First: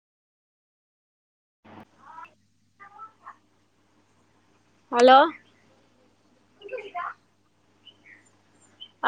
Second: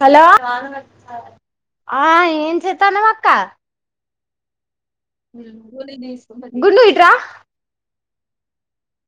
Hello ఆ ఏం చేతాన్నవు అక్క. హలో గుండు ఇట్రా.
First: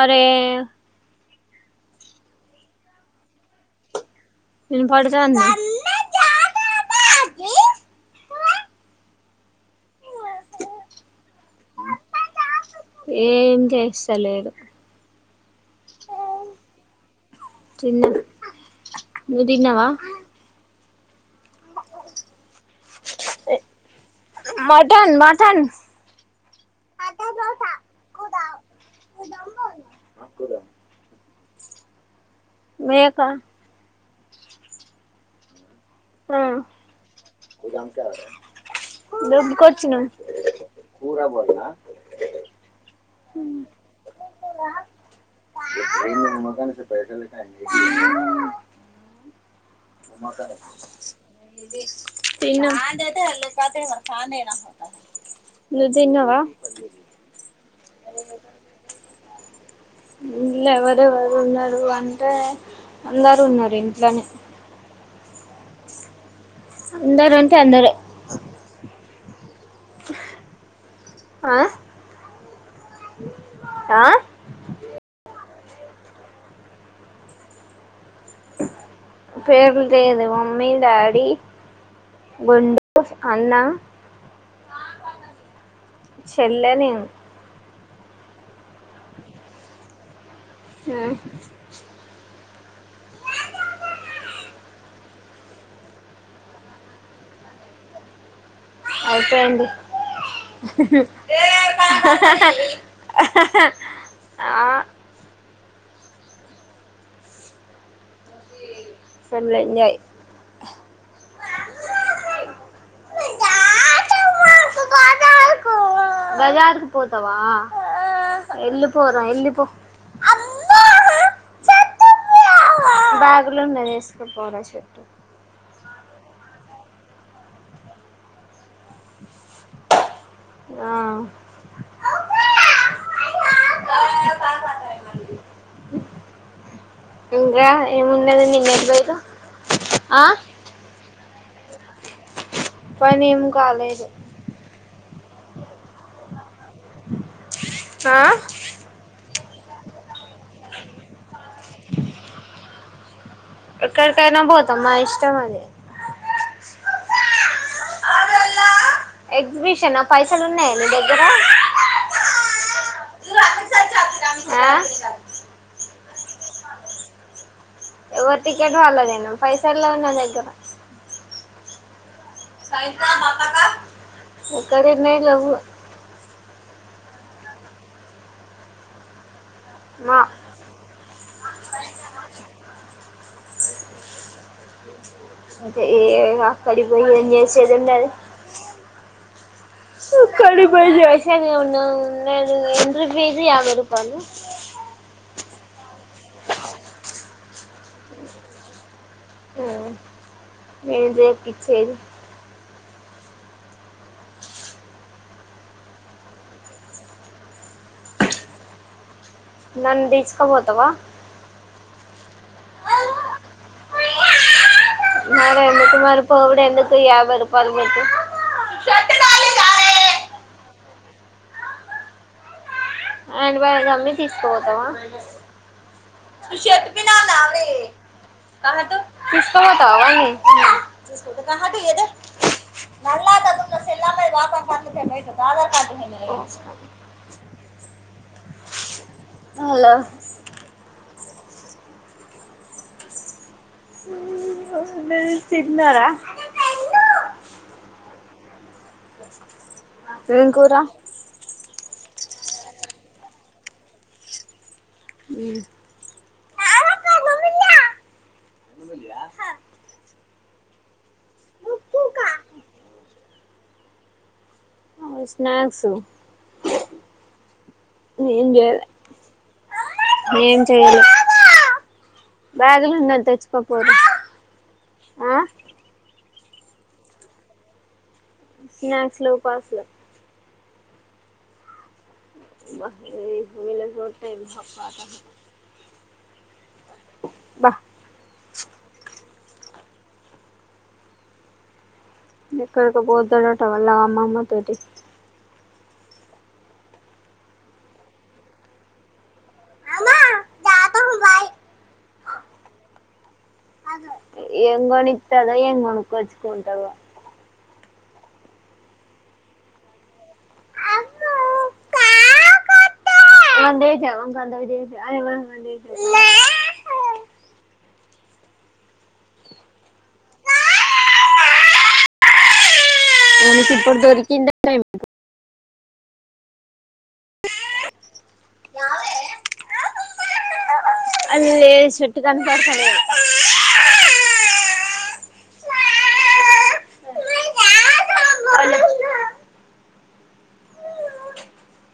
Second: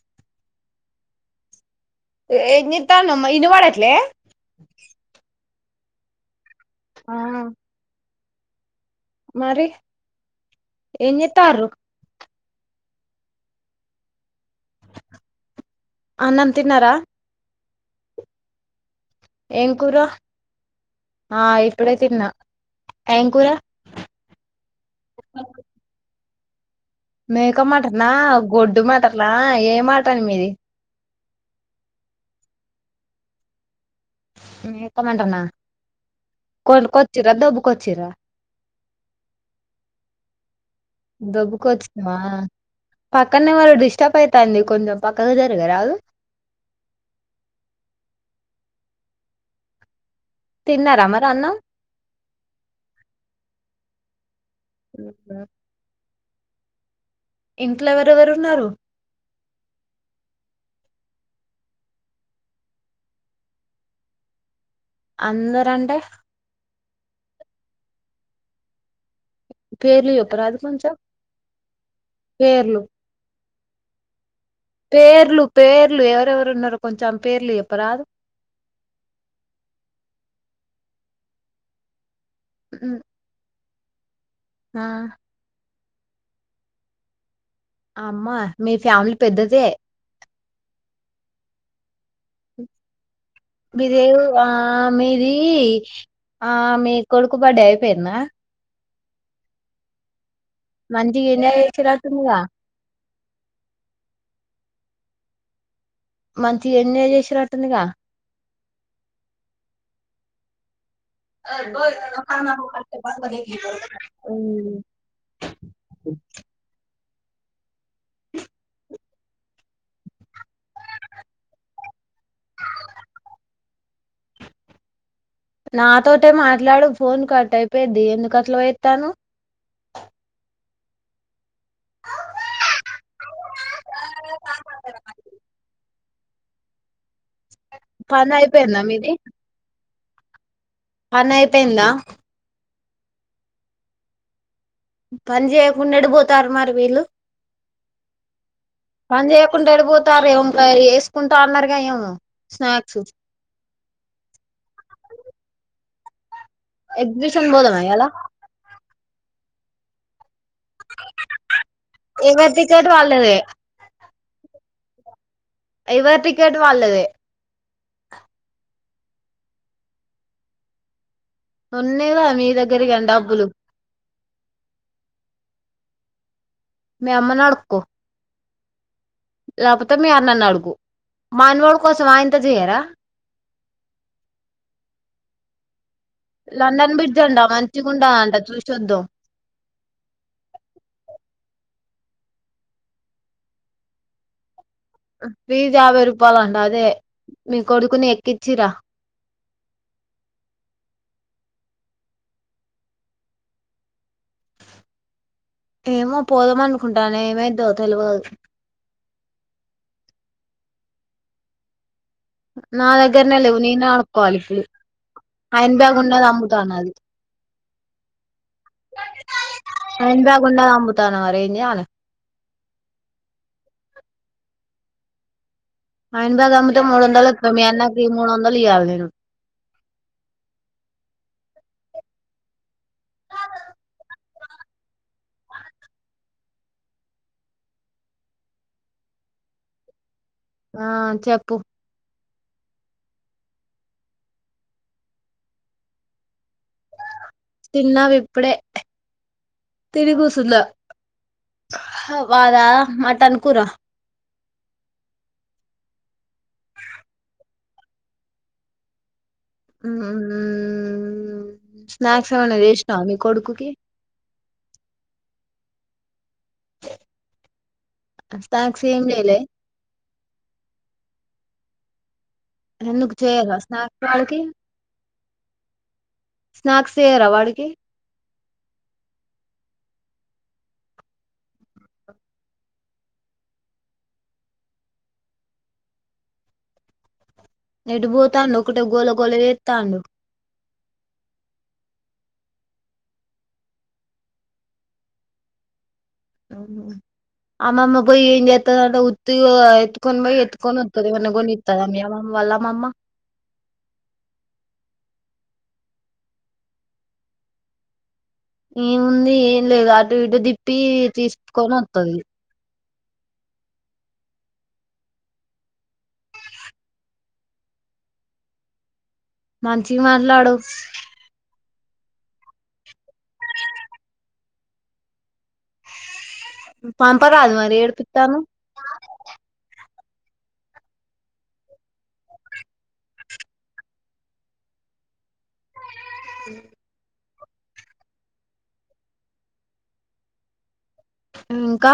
అరే. ఏం చేతాన్నవ్ ఇనవడట్లే. ఇనపడుతాంది. ఆ మరి ఏం చెత్తార్రు. ఏం చేస్తలేదు. అన్నమ్ తిన్నరా తిన్నం నువ్ ఏం తిన్నవా. కూర ఏం కూర. మటన్ మటన్ మేక మటనా, గొడ్డు మటనా, ఏ మటన్ మీది. మేకా మేక మటనా, ఆ కొన్కొచ్చిర్రా, దొబ్బుకొచ్చిర్రా. దొబ్బుకొచ్చినం దొబ్బుకొచ్చినవా. పక్కన ఎవరొ డిస్టర్బ్ అయితాంది కొంచెం పక్కకు జరగరాదు. తిన్నారా మరి అన్నం తిన్నం ఉ ఆ ఇంకా ఎవరెవరు ఉన్నారు ఇంట్ల ఎవరెవరు ఉన్నారు అంటే, అందరు ఉన్నారు ఇంట్లనే. అందరంటె. అందరంటె అందరె. పేర్లు చెప్పరాదు కొంచెం, ఆ పేర్లు. ఆ పేర్లు పేర్లు, ఎవరెవరు ఉన్నారొ కొంచెం పేర్లు చెప్పరాదు. పేర్లులేదు. Mummy, daddy. గుండూఫ అన్నా. ఆ చెల్ల నేను అమ్మా మీ ఫ్యామిలీ పెద్దదే ఆ మీ దేవు ఆ మీది ఆ మీ కొడుకు బర్త్డే అయిపోయిందా అయిపోయింది మంచిగా ఎంజాయ్ చేసినట్టుందిగా ఆ మంచిగా ఎంజాయ్ చేసినట్టుందిగా ఏం లే ఎంజాయ్ ఉమ్ బజారకి పోతావా వెళ్ళి పోరా ఎళ్లి పో బ్యాగులో ఉన్నది ఏసుకోపోరా చెట్టు నాతోటే మాట్లాడు ఫోన్ కట్ అయిపోయిద్ది ఎందుకు అట్ల చేస్తున్నావ్ ఆ ఇంకా పని ఏమున్నది అయిపోయిందా మీది నిన్నటిరోజు ఆ పని అయిపోయిందా పని ఏం కాలేదు పని చేయకుండా ఎటు పోతారు మరి వీళ్ళు ఆ పని చేయకుండా ఎటుపోతారు ఏం వేసుకుంటా అన్నారు గా ఏమో స్నాక్స్ ఎక్కడకయినా పోతాం అది మా ఇష్టమది ఎక్జిబిషన్ పోదామా ఇయ్యాల ఎగ్జిబిషన్ పై పైసలు ఉన్నాయా నీ దగ్గర ఎవరి టికెట్ వాళ్ళదే ఆ ఎవరి టికెట్ వాళ్ళదే ఎవరు టికెట్ వాళ్ళదే నా పైసల్ లేవు నా దగ్గర ఉన్ ఒకరి మీద ఒక మీ అమ్మని అడుక్కో లేకపోతే మీరు మా అన్నను అడుగు మా అనవాడి కోసం ఆ ఇంత చేయరా అదే ఏ ఇగ లండన్ అక్కడికిపోయి బ్రిడ్జ్ ఏం అంట మంచిగా చేసేదున్నది ఉంటదంట చూసొద్దాం అక్కడికి పోయి చేసేది ఏమున్నది లేదు ఎంట్రీ ఫీస్ యాభై రూపాయలు ఫీస్ యాభై రూపాయలు అంట అదే మీ కొడుకుని ఎక్కించి రా ఉమ్ ఏంది ఎక్కిచ్చేదీ ఏమో పోదాం అనుకుంటాన ఏమైద్దో తెలవదు నన్ను తీసుకొని పోతావా నా దగ్గరనే లేవు నేనే అడుక్కోవాలి ఇప్పుడు మరి హ్యాండ్ ఎందుకు బ్యాగ్ ఉన్నది మరిపోవుడు అమ్ముతాను అది ఎందుకు యాభై రూపాయలు పెట్టీ హ్యాండ్ బ్యాగ్ ఉన్నది అమ్ముతున్న మరి ఏం చేయాలి హ్యాండ్ బ్యాగ్ అమ్మి తీసుకుపోతావా హ్యాండ్ బ్యాగ్ నేను అమ్మితే మూడు వందలు చెప్పినానా వస్తాయి మీ వే అన్నకి మూడు వందలు ఇయ్యాలి అన్నట్టు నేను తీసుకుపోతావా వాన్ని మళ్ళ దగ్గు జల తేల్లరినయ్ పాపం పన్నుకెమయినా అయితద ఆధార్ కార్డ్ మీన్నేనయే హలో ఆ చెప్పు అ తిన్నారా తిన్నాం ఇపుడే ఏం కూర మద మటన్ కూర ఆ [unintelligible] అ ఆ ఉ స్నాక్స్ ఎమన్నా చేసినవా మీ కొడుకుకి స్నాక్సు నేం స్నాక్స్ చెయాలే ఏం చేయలే ఏం చెయాలే ఎందుకు చేయాల స్నాక్ వాళ్ళకి ఆ స్నాక్స్ చేయ్యరా వాడికి స్నాక్స్లు పాస్లు [inaudible] బా ఎటు పోతాండు ఒకటే గొలగోల జెత్తాండు ఎక్కడికో పోతుడాట వల్ల అమ్మమ్మ తటి అవువు అమ్మమ్మ పోయి ఏం ఎత్తా అంట ఉత్తిగా ఎత్తుకొని పోయి తఎత్తుకొని వస్తది ఏం అన కొనిస్తాడా మీ అమ్మ వాళ్ళమ్మమ్మ ఏం కొనిస్తాడో ఏం కొనుకోచుకుంటాడో [inaudible] ఏముంది ఏం లేదు అటు ఇటు దిప్పి తీసుకొని వస్తుది [inaudible] [unintelligible] మంచిగా మాట్లాడు వాడికి ఇప్పుడు దరికింద టైమ్ పాంపరా రాదు మరి ఏడిపిత్తనవ్ అల్లె చెట్టు కనపడుతలేదు [inaudible] అ అ ఇంకా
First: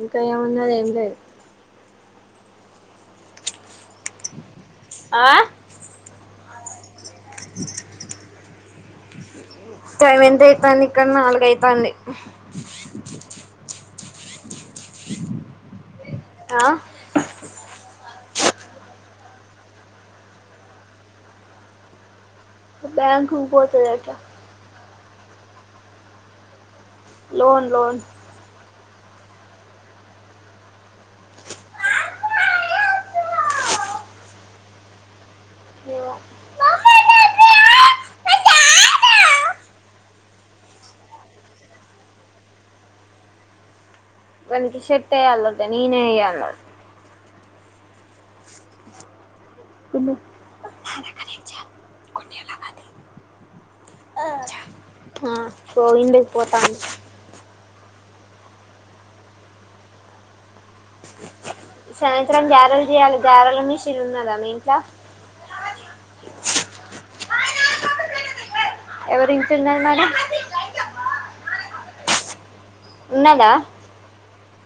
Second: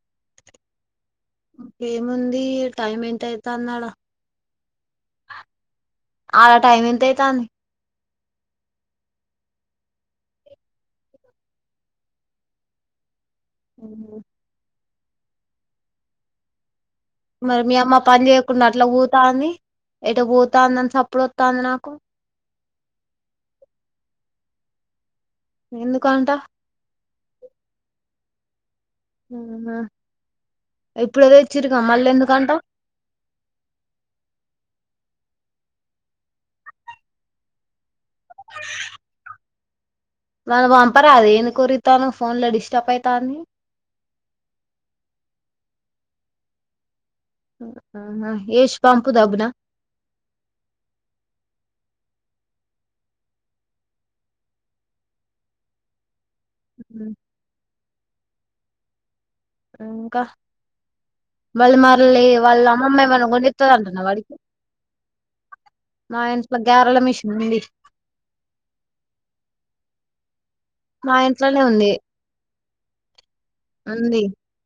ఇంకా ఏం ఉన్నది ఏం లేదు ఏముంది టైమ్ ఎంత అయిందాడ ఆ అడ టైం ఎంత అయితంది టైం ఎంత అవుతాండి ఇక్కడ నాలుగ అవుతాండి ఆ మరి మీ అమ్మ పని చేయకుండా అట్లా పోతంది ఏటో పోతాందాన్ సప్పుడోత్తంది నాకు [inaudible] బ్యాంకుకు పోతదట ఎందుకుంటా లోన్ లోన్ ఉ ఆ ఇప్పుడేదేచ్చిరుగా మళ్ళేందుకంటా [unintelligible] [inaudible] ఏమో [unintelligible] వాన్ పంపరాదే ఎందుకోర్రిత్తనవ్ ఫోన్ ల డిస్టర్బ్ అయితాంది [inaudible] వనికి షార్ట్ వెయ్యాలి అంట నేనే వెయ్యాలి ఆ ఏష్ పాంపు దెబ్బున [inaudible] తిన్న పోయిండు పోతాండు ఇంకా మళ్ళీ మర్ళీ సాయంత్రం వాళ్ళ గారెలు అమ్మమ్మ చేయాలి ఎమన్నా గారెల కొనిఇత్తదంటన్న మిషన్ వాడికి ఉన్నదా మీ ఇంట్లో మా ఇంట్లో గారేళ మిషన్ ఉంది ఎవరి తిన్నారు మరి మా ఇంట్లోనే ఉంది ఉన్నాద ఉంది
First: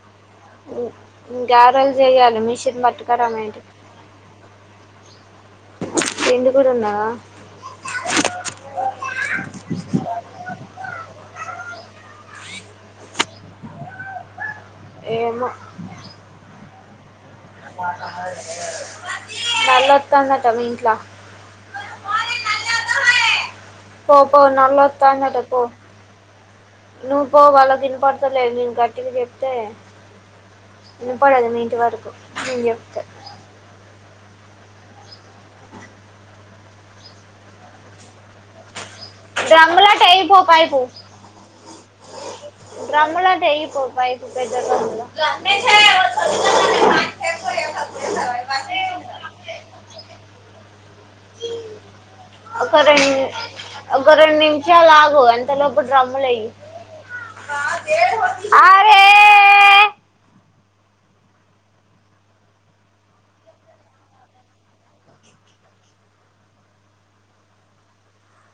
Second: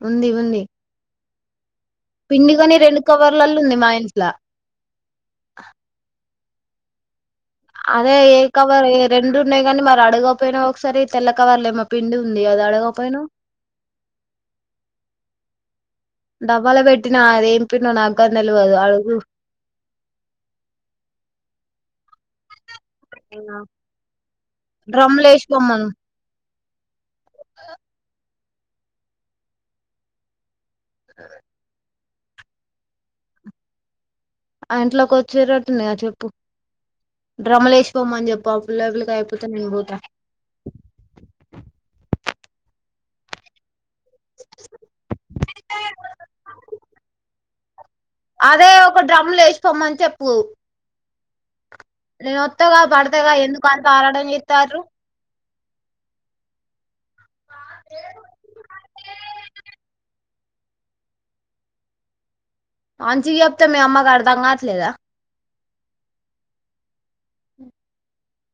ఉంది ఉంది గారే పిండి గొని రెండు కవర్లలల్ల ఉంది మా ఇంట్ల పిండి కూడా ఉందా అదే ఏ కవర్ ఏ రెండు ఉన్నాయి కాని మరి అడగపోయినావు ఒకసారి తెల్ల కవర్లేమో పిండి ఉంది అది అడగపోయినవ్ ఏమో డబ్బల పెట్టి నల్లొత్తందంటా మీ ఇంట్లా ఇంగ పోపో నల్లోంత్తందట పో నువు పో వాళ్ళకి విన్పడత లేదు నేను గట్టిగా చెప్తే వినపడదు మీ ఇంటి వరకు నేన్ జేప్తే ఆ ఇంట్లోకి వచ్చేరటనే చెప్పు డ్రమ్ములేసి పొమ్మని చెప్పు ఆ పిల్లగ్లి డ్రమ్ములో అట ఎయిపో పైపు డ్రమ్ములో అట ఎయిపో పెద్దగ ఉంది కద అదే ఒక డ్రమ్లో ఏసి పొమ్మని చెప్పు అ నేనోత్తగా పడ్తగా ఎందుకా ఒక రెండు నిమిషాలు ఆగు అంత లోపు డ్రమ్ములేయ్యి అరే.... మంచి చెప్తే మీ అమ్మకి అర్ధం గాట్లేదా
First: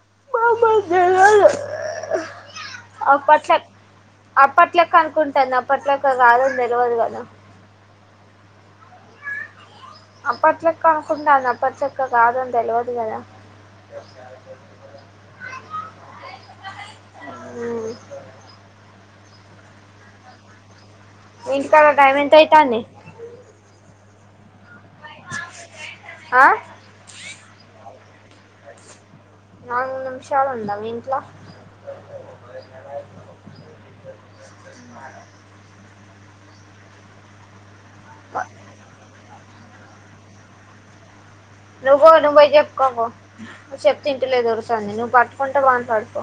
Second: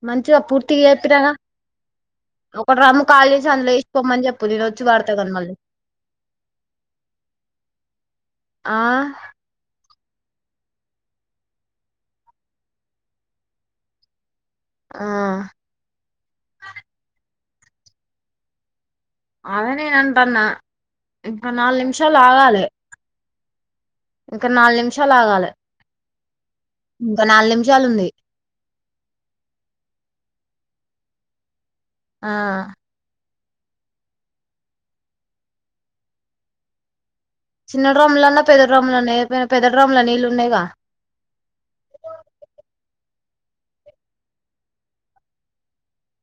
మంచిగా బాబోయ్ పూర్తిగా చెప్పినగ తెలియదు ఒక డ్రమ్ము ఖాళీ చేసి అప్పట్లో అందులో ఎసిపొమ్మని చెప్పు నేను వచ్చి అప్పట్లోకి వాడతగన్ మళ్ళీ అనుకుంటాను అప్పట్లోకి కాదని తెలియదు కదా ఆ అప్పట్లెక్క అనుకుంటా అప్పట్లెక్క కాదని తెల్వదు కదా ఆ మ్ అదేనే అంటాన్నా ఇంకా మీ నాలుగు ఇంటికాడ టైం నిమిషాలు ఎంత ఆగాలి అవుతుంది ఇంకా నాల్ నిమిషాలు ఆగాలి ఇంకా నాల్ నిమి షాలు ఉంది నాలుగు నిమిషాలు ఉందా మీ ఇంట్ల ఆ చిన్న డ్రమ్ముల్నన్నా పెద్ద డ్రమ్ములన్నా ఎయ్యపోయవ పెద్ద డ్రమ్ముల నీళ్ళు ఉన్నాయిగా నువ్వు పో నువ్ పోయి జేప్ పో చెప్తే ఇంటలేదు దొరసాని నువ్ పట్టుకుంటే మాట్లాడుకో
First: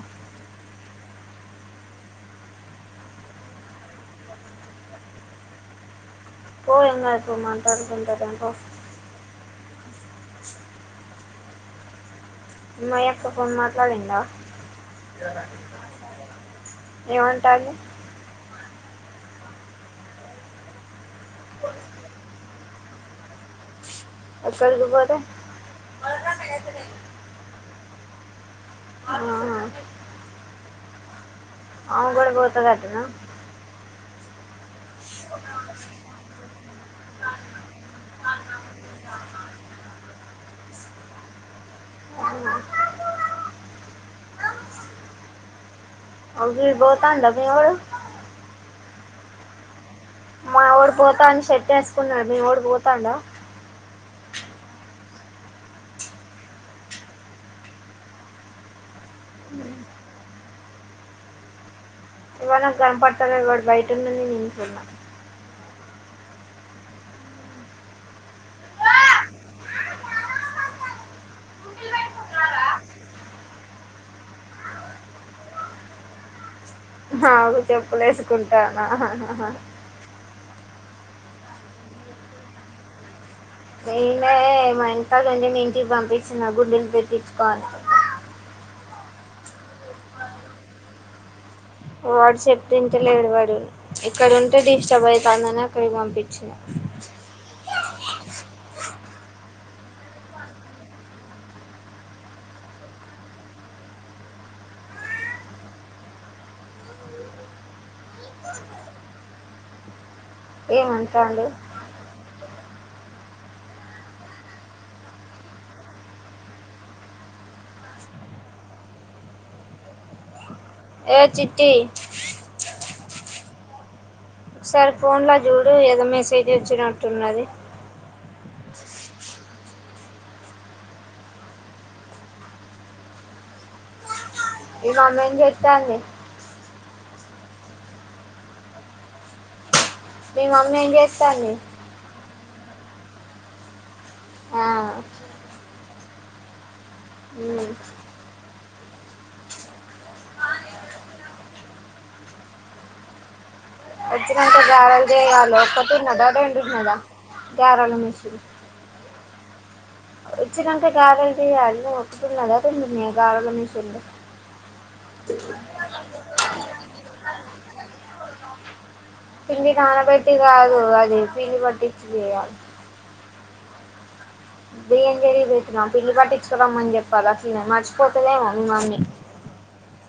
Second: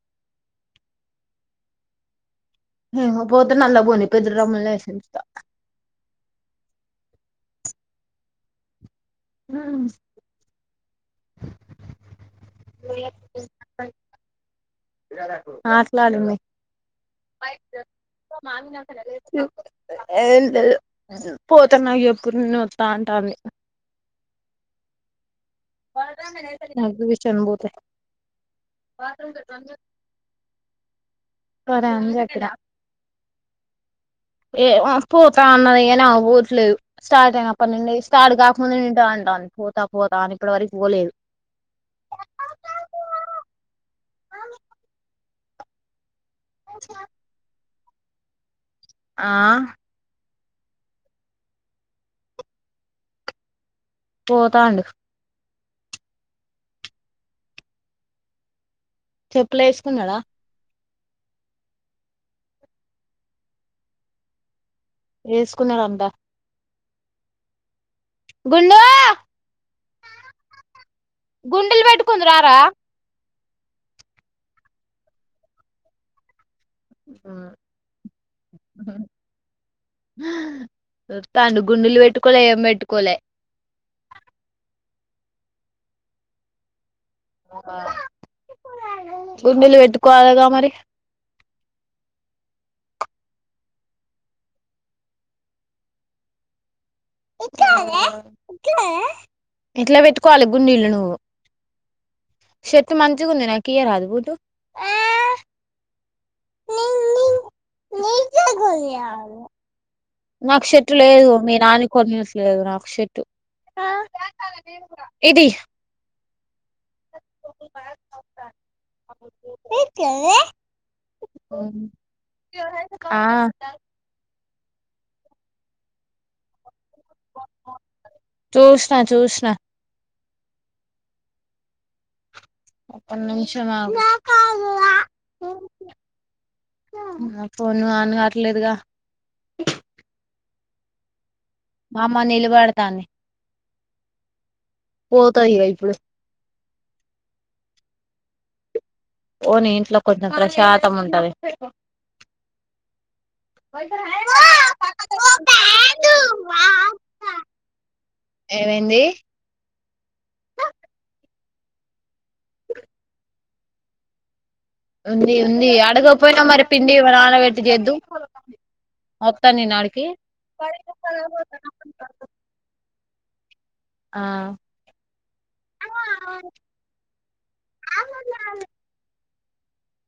[unintelligible] [inaudible] పోతే నళ్ళ పోని పెద్ద డ్రమ్ములేసి ఉంచుత పో ఇంగైకో మాట్లకుందిగాని పొ ఉమ్ మా అక్క ఫోన్ మాట్లాడిందా మాట్లాడింది ఏమంటుంది ఏం లేదు పోతే నాకు జేప్పు నేనో తా అంటంది అక్కడకి పోతే ఎగ్బిషన్ పోతే ఆహా. [inaudible] సరే ఆమె అని కూడా చెప్పిన పోతాదంటనా ఏమో పోత అన్నది గాని ఆమె పోట్లేదు స్టార్ట్ అయినప్పటి నుండి స్టార్ట్ కాకముందు నింట అంటంది. పోతా పోతా అని ఇప్పడు వరకు పోలేదు [inaudible] [inaudible] అవ్వి బోతండ మీవోడు ఆ మావోడు పోతా అని షట్ వేసుకున్నాడు మీ వోడు పోతండా. పోతాండు చెప్పులేసుకున్నాడా ఏమో నాక్ కనపడతలేదు వాడు బయటున్నాడు నేను ఇంట్లున్నా. వేసుకున్నాడంటా గుండూ గుండిలు పెట్టుకుందువు రా రా ఆగు చెప్పులేసుకుంటాను హ హ హ వత్తాండు గుండిలు పెట్టుకోలే ఏం పెట్టుకోలే నినే మా ఇంతగ నుంచి మీ ఇంటి పంపించిన గుండిలు పెట్ టిచ్చుకో అని గుండిలు పెట్టుకోవాలిగా మరి వాడు చెప్తే వింటలేడు వాడు ఇక్కడుంటే డిస్టర్బ్ అయితుందని అక్కడికి పంపించినా. ఇట్లా పెట్టుకోవాలి గుండిలు నువ్వు షర్ట్ మంచిగుంది నాకియరాదు బూటూ [inaudible] నాకు షర్టు లేదు ఏమంటాడు మీ నాని కొన్నిస్త్ కొన్నిట్లేదు నాక్ షర్టు ఇది ఏ చిట్టి ఆ ఒక సారి ఫోన్ లో చూడు ఏదో మెసేజ్ వచ్చినట్టున్నది. చూసిన చూసిన ఒక నిమిషం ఆగు మీ మమ్మీ ఎమ్ చెతాంది నా ఫోను ఆన్ కాట్లేదుగా మీ మమ్మీ ఏం చేస్తాంది మా అమ్మ నీళ్లు బడతంది ఆ, పోతది ఇగ ఇప్పుడు ఉ పోనీ ఇంట్లో కొంచం ప్రశాంతం ఉంటది వచ్చినంకా గారెలు చేయాలి ఒక్కటి ఉన్నదా రెండున్నదా గారెలా మిషన్. ఏమైంది వచ్చినంకా గారెలు చేయాలి వస్తున్నదా మీ గారల మిషన్. ఉంది ఉంది అడగకపోయినా మరి పిండి నానబెట్టి చేద్దు. వొత్త పిండి నేన్ ఆడికి నానబెట్టి కాదు అది పిండి పట్టించి చేయాలి ఆ బియ్యం జరీ పెట్నాం పిల్లు పట్టించుకురమ్మని చెప్పాలి అసలు మర్చిపోతుదేమో మీ మమ్మీ.